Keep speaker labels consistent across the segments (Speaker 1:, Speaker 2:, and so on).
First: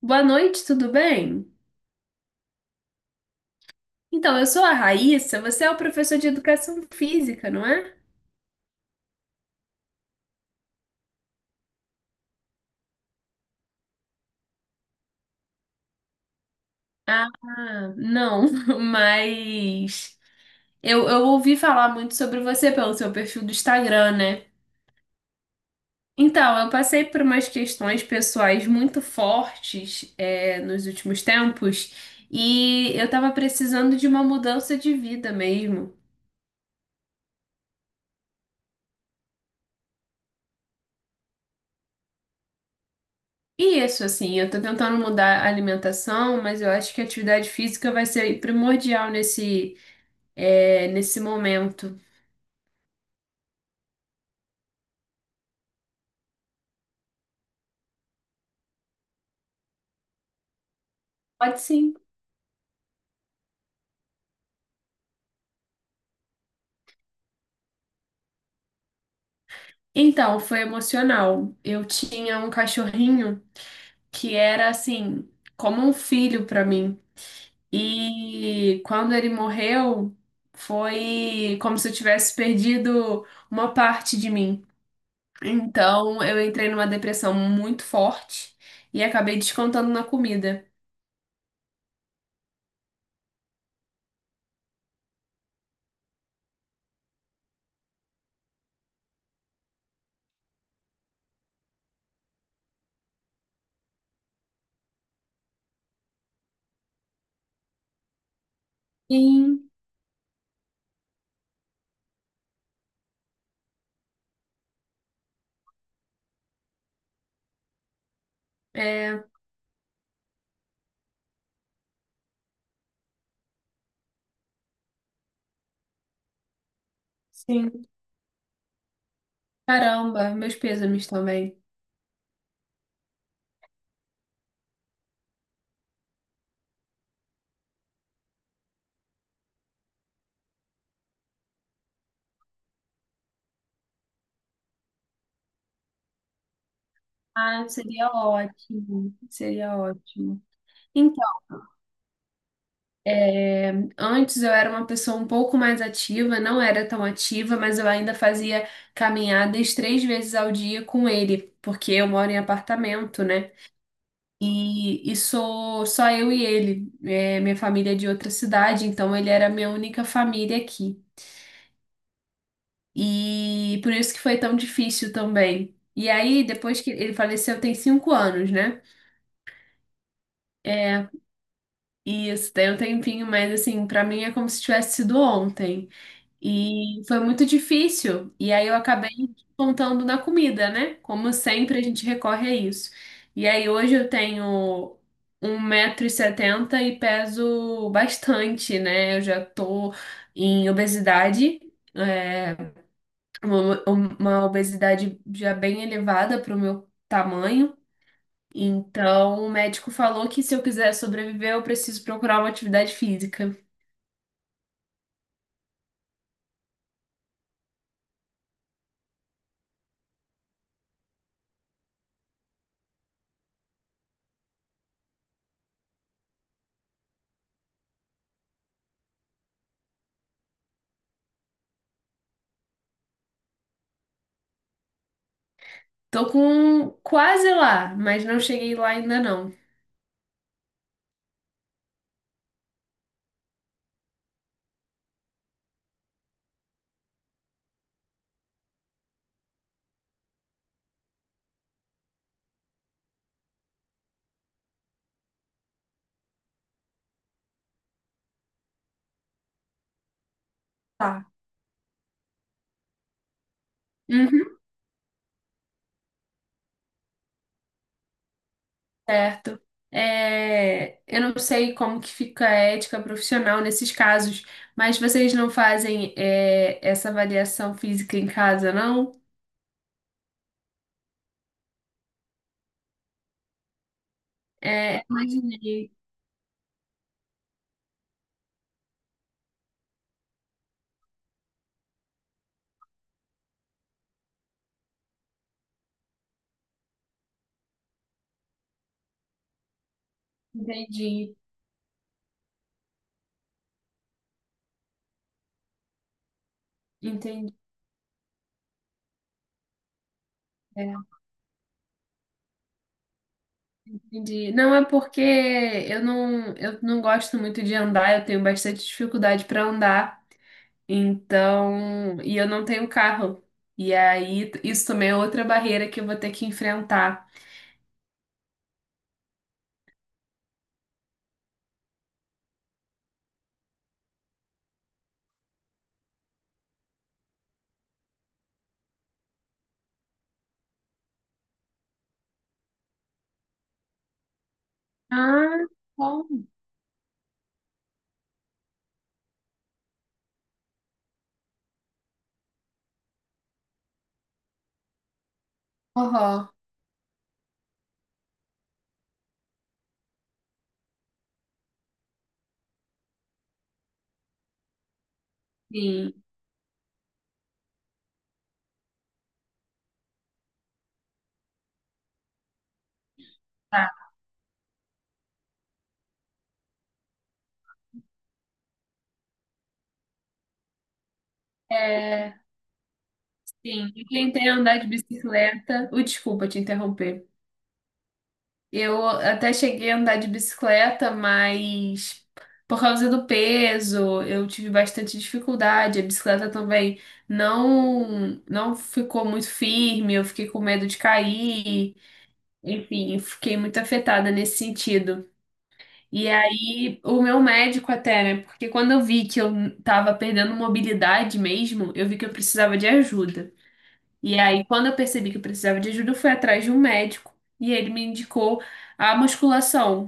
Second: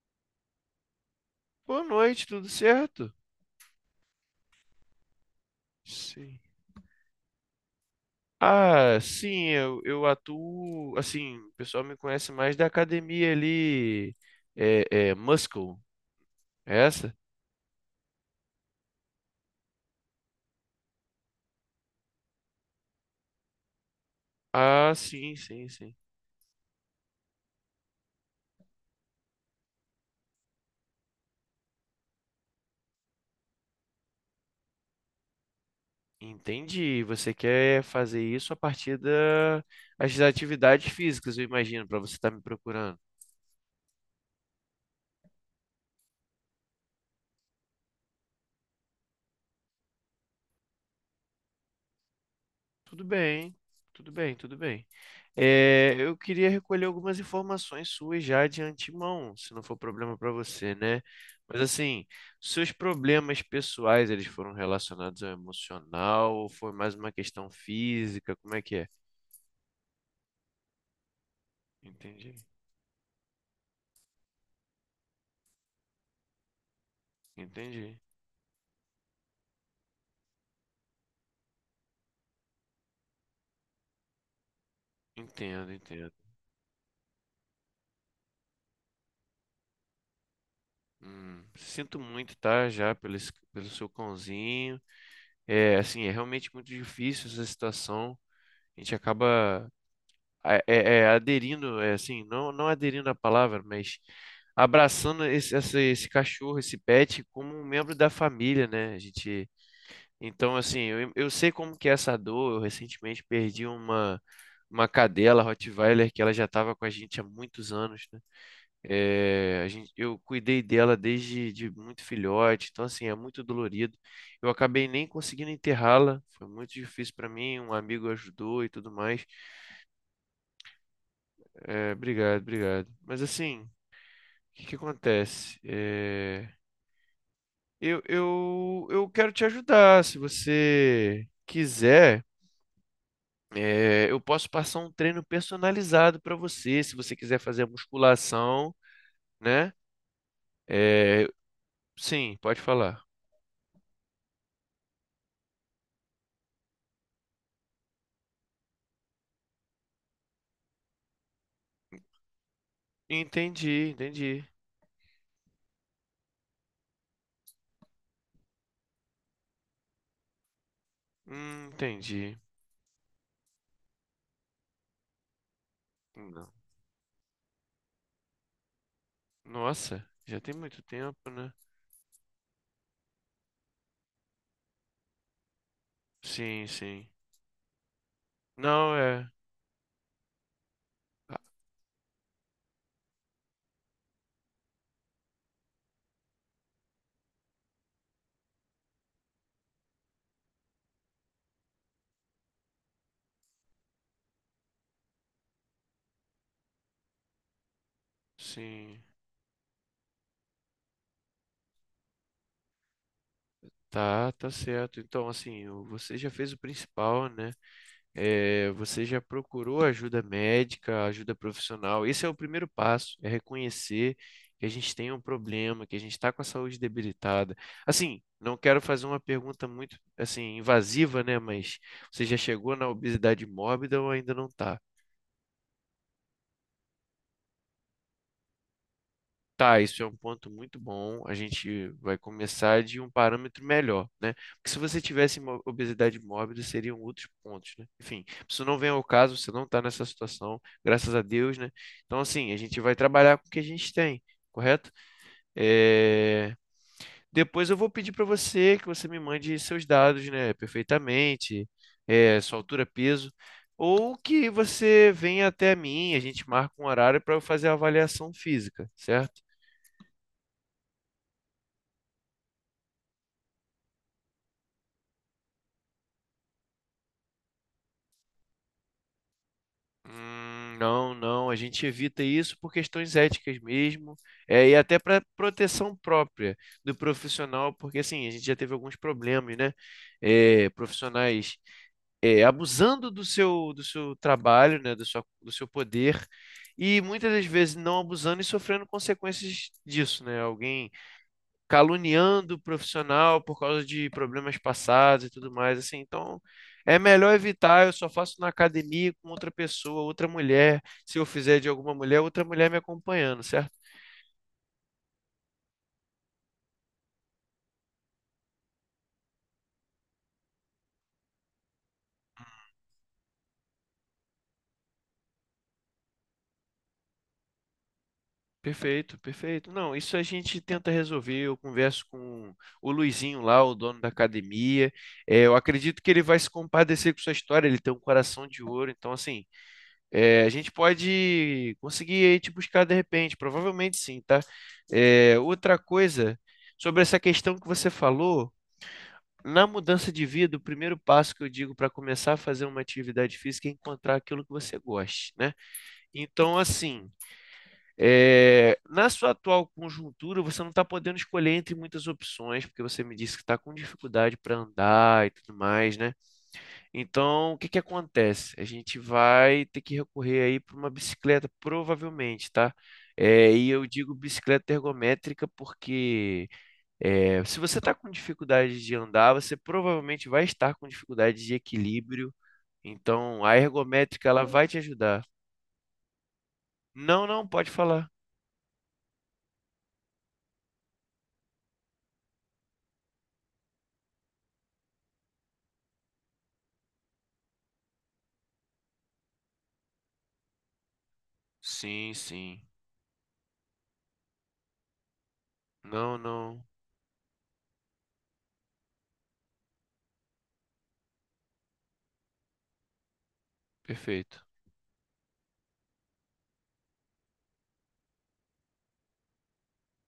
Speaker 1: Boa noite, tudo bem?
Speaker 2: Boa noite, tudo certo?
Speaker 1: Então, eu sou a Raíssa, você é o professor de
Speaker 2: Sim.
Speaker 1: educação física, não é?
Speaker 2: Ah, sim, eu atuo. Assim, o pessoal me conhece mais da academia ali. É, é Muscle, é essa?
Speaker 1: Ah, não, mas eu ouvi falar muito sobre você pelo seu perfil do Instagram, né?
Speaker 2: Ah, sim, sim, sim.
Speaker 1: Então, eu passei por umas questões pessoais muito fortes, nos últimos tempos e eu tava precisando de uma mudança de vida mesmo.
Speaker 2: Entendi. Você quer fazer isso a partir das atividades físicas, eu imagino, para você estar me procurando.
Speaker 1: E isso, assim, eu tô tentando mudar a alimentação, mas eu acho que a atividade física vai ser primordial nesse momento.
Speaker 2: Tudo bem, tudo bem, tudo bem. É, eu queria recolher algumas informações suas já de antemão, se não for problema para você, né?
Speaker 1: Pode
Speaker 2: Mas
Speaker 1: sim.
Speaker 2: assim, seus problemas pessoais, eles foram relacionados ao emocional ou foi mais uma questão física? Como é que é?
Speaker 1: Então, foi emocional. Eu
Speaker 2: Entendi,
Speaker 1: tinha um cachorrinho que era assim, como um filho para mim.
Speaker 2: entendi,
Speaker 1: E quando ele morreu, foi como se eu tivesse perdido uma parte de mim.
Speaker 2: entendo, entendo.
Speaker 1: Então, eu entrei numa depressão muito forte e acabei descontando na comida.
Speaker 2: Sinto muito, tá? Já pelo, pelo seu cãozinho. É, assim, é realmente muito difícil essa situação. A gente acaba é, é, aderindo, é, assim, não aderindo à palavra, mas abraçando esse cachorro, esse pet, como um membro da família, né? A gente,
Speaker 1: Sim,
Speaker 2: então, assim, eu sei como que é essa dor. Eu recentemente perdi uma cadela Rottweiler que ela já estava com a gente há muitos anos, né?
Speaker 1: é,
Speaker 2: É, a gente, eu cuidei dela desde de muito filhote, então, assim, é muito dolorido. Eu acabei nem conseguindo enterrá-la, foi muito difícil para mim. Um
Speaker 1: sim.
Speaker 2: amigo ajudou e tudo mais.
Speaker 1: Caramba, meus pêsames também.
Speaker 2: É, obrigado, obrigado. Mas assim, o que acontece? É, eu quero te ajudar. Se você quiser, é, eu posso passar um treino personalizado para você. Se você quiser fazer a
Speaker 1: Ah, seria
Speaker 2: musculação,
Speaker 1: ótimo,
Speaker 2: né?
Speaker 1: seria ótimo.
Speaker 2: É, sim, pode falar.
Speaker 1: Antes eu era uma pessoa um pouco mais ativa, não era tão ativa, mas eu ainda fazia caminhadas 3 vezes ao dia com ele, porque eu moro em apartamento, né?
Speaker 2: Entendi, entendi.
Speaker 1: E sou só eu e ele. É, minha família é de outra cidade, então ele era a minha única família aqui.
Speaker 2: Entendi.
Speaker 1: E por isso que foi tão difícil também. E aí,
Speaker 2: Não.
Speaker 1: depois que ele faleceu, tem 5 anos, né?
Speaker 2: Nossa, já tem muito tempo, né?
Speaker 1: E isso tem um tempinho, mas assim, pra mim é como se tivesse sido ontem.
Speaker 2: Sim,
Speaker 1: E
Speaker 2: sim.
Speaker 1: foi muito difícil. E aí eu
Speaker 2: Não,
Speaker 1: acabei
Speaker 2: é.
Speaker 1: contando na comida, né? Como
Speaker 2: Ah,
Speaker 1: sempre, a gente recorre a isso. E aí hoje eu tenho 1,70 m e setenta e peso bastante, né? Eu já tô em obesidade, é, uma obesidade já bem elevada para o meu tamanho.
Speaker 2: sim.
Speaker 1: Então, o médico falou que se eu quiser sobreviver, eu preciso procurar uma atividade física.
Speaker 2: Tá, tá certo. Então, assim, você já fez o principal, né? É, você já procurou ajuda médica, ajuda profissional. Esse é o primeiro passo, é reconhecer que a gente tem um problema, que a gente está com a saúde debilitada. Assim, não quero fazer uma pergunta muito, assim, invasiva, né? Mas você já chegou na obesidade mórbida ou ainda não está?
Speaker 1: Tô com quase lá, mas não cheguei lá ainda não.
Speaker 2: Tá, isso é um ponto muito bom. A gente vai começar de um parâmetro melhor, né? Porque se você tivesse obesidade mórbida, seriam outros pontos, né? Enfim, isso não vem ao caso, você não está nessa situação, graças a Deus, né? Então, assim, a gente vai trabalhar com o que a gente tem, correto? É, depois eu vou pedir para você que você me mande seus dados, né?
Speaker 1: Tá.
Speaker 2: Perfeitamente, é, sua altura, peso. Ou que
Speaker 1: Uhum,
Speaker 2: você venha até mim, a gente marca um horário para eu fazer a avaliação física, certo?
Speaker 1: certo. É, eu não sei como que fica a ética profissional nesses casos, mas vocês não fazem essa avaliação física em casa, não?
Speaker 2: Não, não, a gente evita isso por questões éticas mesmo, é, e até
Speaker 1: É,
Speaker 2: para
Speaker 1: imaginei,
Speaker 2: proteção própria do profissional, porque assim, a gente já teve alguns problemas, né? É, profissionais é, abusando do seu trabalho, né? Do sua, do seu poder, e muitas das vezes não abusando e sofrendo consequências disso, né? Alguém
Speaker 1: entendi,
Speaker 2: caluniando o profissional por causa de problemas passados e tudo mais, assim. Então, é melhor
Speaker 1: entendi,
Speaker 2: evitar. Eu só faço na academia com outra pessoa, outra mulher.
Speaker 1: é,
Speaker 2: Se eu fizer de alguma mulher, outra mulher me acompanhando, certo?
Speaker 1: entendi. Não é porque eu não gosto muito de andar, eu tenho bastante dificuldade para andar, então, e eu não tenho carro. E aí, isso também é outra barreira que eu vou ter que enfrentar.
Speaker 2: Perfeito, perfeito. Não, isso a gente tenta resolver. Eu converso com o Luizinho lá, o dono da academia. É, eu acredito que ele vai se compadecer com sua história. Ele tem um coração de ouro. Então, assim, é, a gente pode conseguir aí te buscar de repente, provavelmente sim, tá? É,
Speaker 1: Ah,
Speaker 2: outra coisa,
Speaker 1: bom.
Speaker 2: sobre essa questão que você falou, na mudança de vida, o primeiro passo que eu digo para começar a fazer uma atividade física é encontrar aquilo que você goste, né?
Speaker 1: Aham.
Speaker 2: Então, assim, é, na sua atual conjuntura, você não está podendo escolher entre muitas opções, porque você me disse que está com dificuldade para andar e tudo mais, né?
Speaker 1: Sim,
Speaker 2: Então, o que acontece? A gente vai ter que recorrer aí para uma bicicleta, provavelmente, tá? É, e eu
Speaker 1: tá.
Speaker 2: digo bicicleta ergométrica porque é, se você está com dificuldade de andar, você provavelmente vai estar com dificuldade de equilíbrio.
Speaker 1: É,
Speaker 2: Então, a
Speaker 1: sim, eu
Speaker 2: ergométrica ela
Speaker 1: tentei
Speaker 2: vai te
Speaker 1: andar de
Speaker 2: ajudar.
Speaker 1: bicicleta. Desculpa te interromper.
Speaker 2: Não, não, pode falar.
Speaker 1: Eu até cheguei a andar de bicicleta, mas por causa do peso, eu tive bastante dificuldade. A bicicleta também não ficou muito firme, eu fiquei com medo de cair.
Speaker 2: Sim, sim.
Speaker 1: Enfim, eu fiquei muito afetada nesse sentido.
Speaker 2: Não,
Speaker 1: E
Speaker 2: não.
Speaker 1: aí, o meu médico até, né? Porque quando eu vi que eu tava perdendo mobilidade mesmo, eu vi que eu precisava de ajuda. E
Speaker 2: Perfeito.
Speaker 1: aí, quando eu percebi que eu precisava de ajuda, eu fui atrás de um médico e ele me indicou a musculação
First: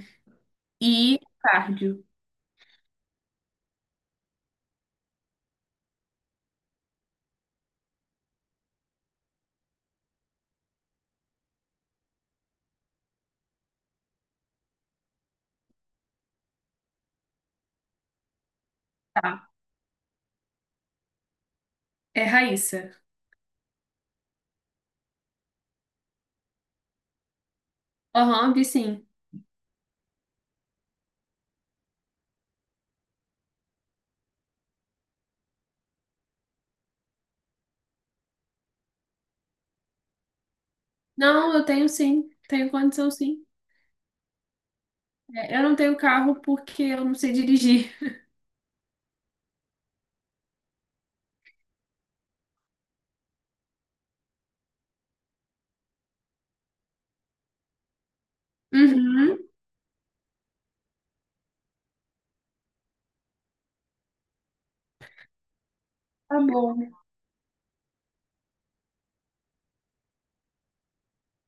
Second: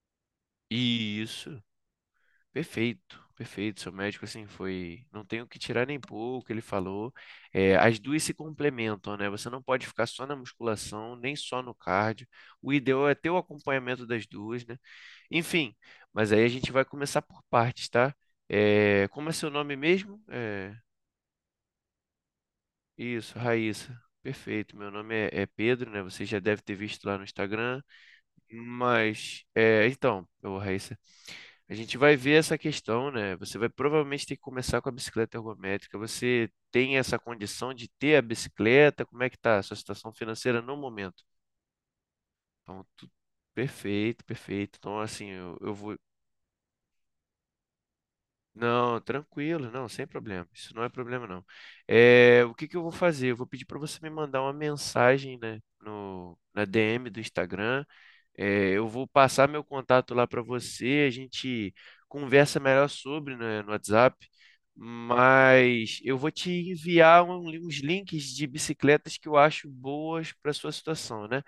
Speaker 1: e
Speaker 2: Isso.
Speaker 1: cardio.
Speaker 2: Perfeito, perfeito. Seu médico, assim, foi. Não tenho que tirar nem pôr o que ele falou. É, as duas se complementam, né? Você não pode ficar só na musculação, nem só no cardio. O ideal é ter o acompanhamento das duas, né? Enfim, mas aí a gente vai começar por partes, tá? É, como é seu
Speaker 1: Tá.
Speaker 2: nome mesmo? É,
Speaker 1: É Raíssa.
Speaker 2: isso, Raíssa. Perfeito. Meu nome é, é Pedro, né? Você já deve ter visto lá no Instagram.
Speaker 1: Aham, vi sim.
Speaker 2: Mas, é, então, ô Raíssa, a gente vai ver essa questão, né? Você vai provavelmente ter que começar com a bicicleta ergométrica. Você tem essa condição de ter a bicicleta? Como é que tá a sua situação financeira no momento?
Speaker 1: Não, eu tenho sim. Tenho
Speaker 2: Então,
Speaker 1: condição sim.
Speaker 2: perfeito, perfeito. Então, assim, eu,
Speaker 1: É, eu
Speaker 2: eu
Speaker 1: não tenho
Speaker 2: vou.
Speaker 1: carro porque eu não sei dirigir.
Speaker 2: Não, tranquilo, não, sem problema. Isso não é problema, não. É, o que eu vou fazer? Eu vou pedir para você me mandar uma mensagem, né, no, na DM do Instagram. É, eu vou
Speaker 1: Uhum,
Speaker 2: passar meu contato lá para você, a gente conversa melhor sobre, né, no WhatsApp, mas eu vou
Speaker 1: tá
Speaker 2: te
Speaker 1: bom.
Speaker 2: enviar uns links de bicicletas que eu acho boas para sua situação, né?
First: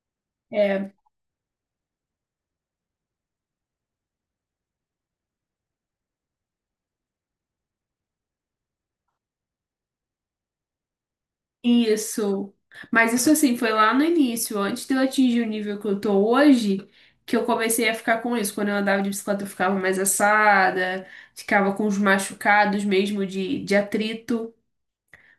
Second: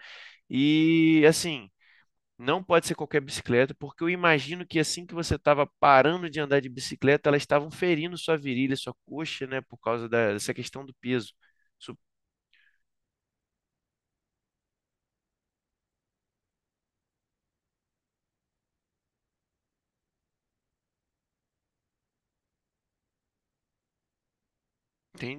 Speaker 1: É,
Speaker 2: E assim, não pode ser qualquer bicicleta, porque eu imagino que assim que você estava parando de andar de bicicleta, elas estavam ferindo sua virilha, sua coxa, né, por causa dessa questão do peso. Su-
Speaker 1: isso. Mas isso assim, foi lá no início, antes de eu atingir o nível que eu tô hoje, que eu comecei a ficar com isso. Quando eu andava de bicicleta, eu ficava mais assada, ficava com os machucados mesmo de atrito.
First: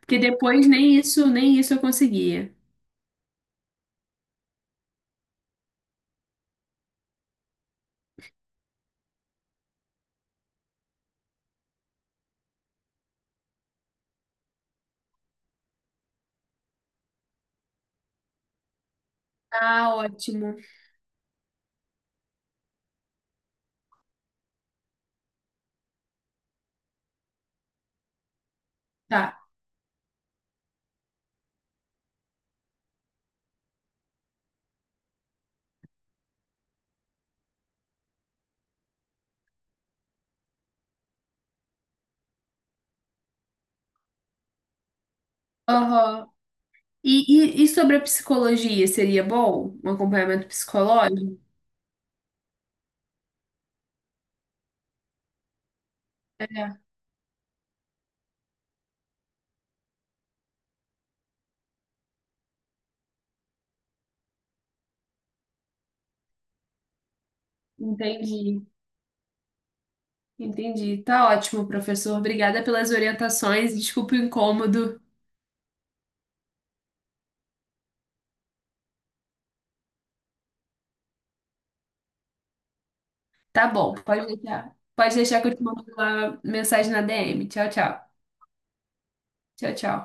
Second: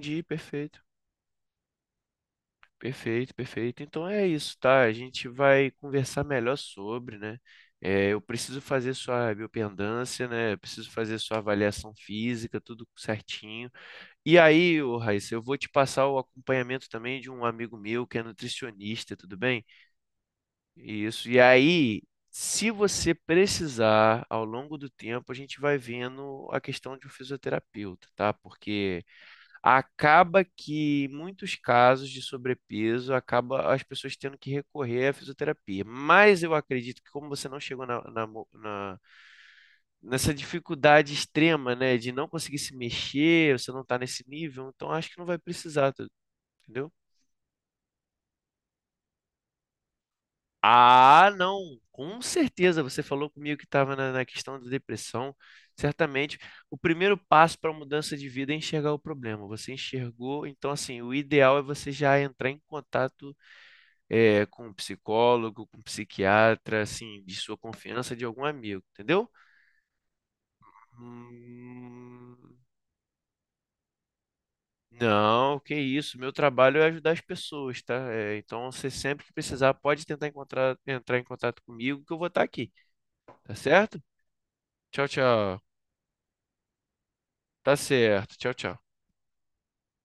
Speaker 1: Porque depois
Speaker 2: perfeito.
Speaker 1: nem isso, nem isso eu conseguia.
Speaker 2: Perfeito, perfeito. Então é isso, tá? A gente vai conversar melhor sobre, né? É, eu preciso fazer sua biopendância, né? Eu preciso fazer sua avaliação física, tudo certinho. E aí, ô Raíssa, eu vou te passar o acompanhamento também de um amigo meu que é nutricionista, tudo bem?
Speaker 1: Ah, ótimo.
Speaker 2: Isso. E aí, se você precisar, ao longo do tempo, a gente vai vendo a questão de um fisioterapeuta, tá? Porque
Speaker 1: Tá.
Speaker 2: acaba que em muitos casos de sobrepeso acaba as pessoas tendo que recorrer à fisioterapia. Mas eu acredito que como você não chegou na, nessa dificuldade extrema, né, de não conseguir se mexer, você não está nesse nível, então acho que não vai precisar, tá,
Speaker 1: Aham.
Speaker 2: entendeu?
Speaker 1: E sobre a psicologia, seria bom? Um acompanhamento
Speaker 2: Ah,
Speaker 1: psicológico?
Speaker 2: não, com certeza. Você falou comigo que estava na, na questão da depressão. Certamente,
Speaker 1: É,
Speaker 2: o primeiro passo para a mudança de vida é enxergar o problema. Você enxergou, então assim, o ideal é você já entrar em contato é, com um psicólogo, com um psiquiatra, assim, de sua confiança de algum
Speaker 1: entendi.
Speaker 2: amigo, entendeu?
Speaker 1: Entendi. Tá ótimo, professor.
Speaker 2: Hum,
Speaker 1: Obrigada pelas orientações. Desculpe o incômodo.
Speaker 2: não, que isso. Meu trabalho é ajudar as pessoas, tá? É, então, você sempre que precisar, pode tentar encontrar, entrar em contato comigo, que eu vou estar aqui, tá
Speaker 1: Tá bom,
Speaker 2: certo?
Speaker 1: pode deixar.
Speaker 2: Tchau,
Speaker 1: Pode deixar que eu
Speaker 2: tchau.
Speaker 1: te mando uma mensagem na DM. Tchau,
Speaker 2: Tá
Speaker 1: tchau.
Speaker 2: certo. Tchau, tchau.
Speaker 1: Tchau, tchau.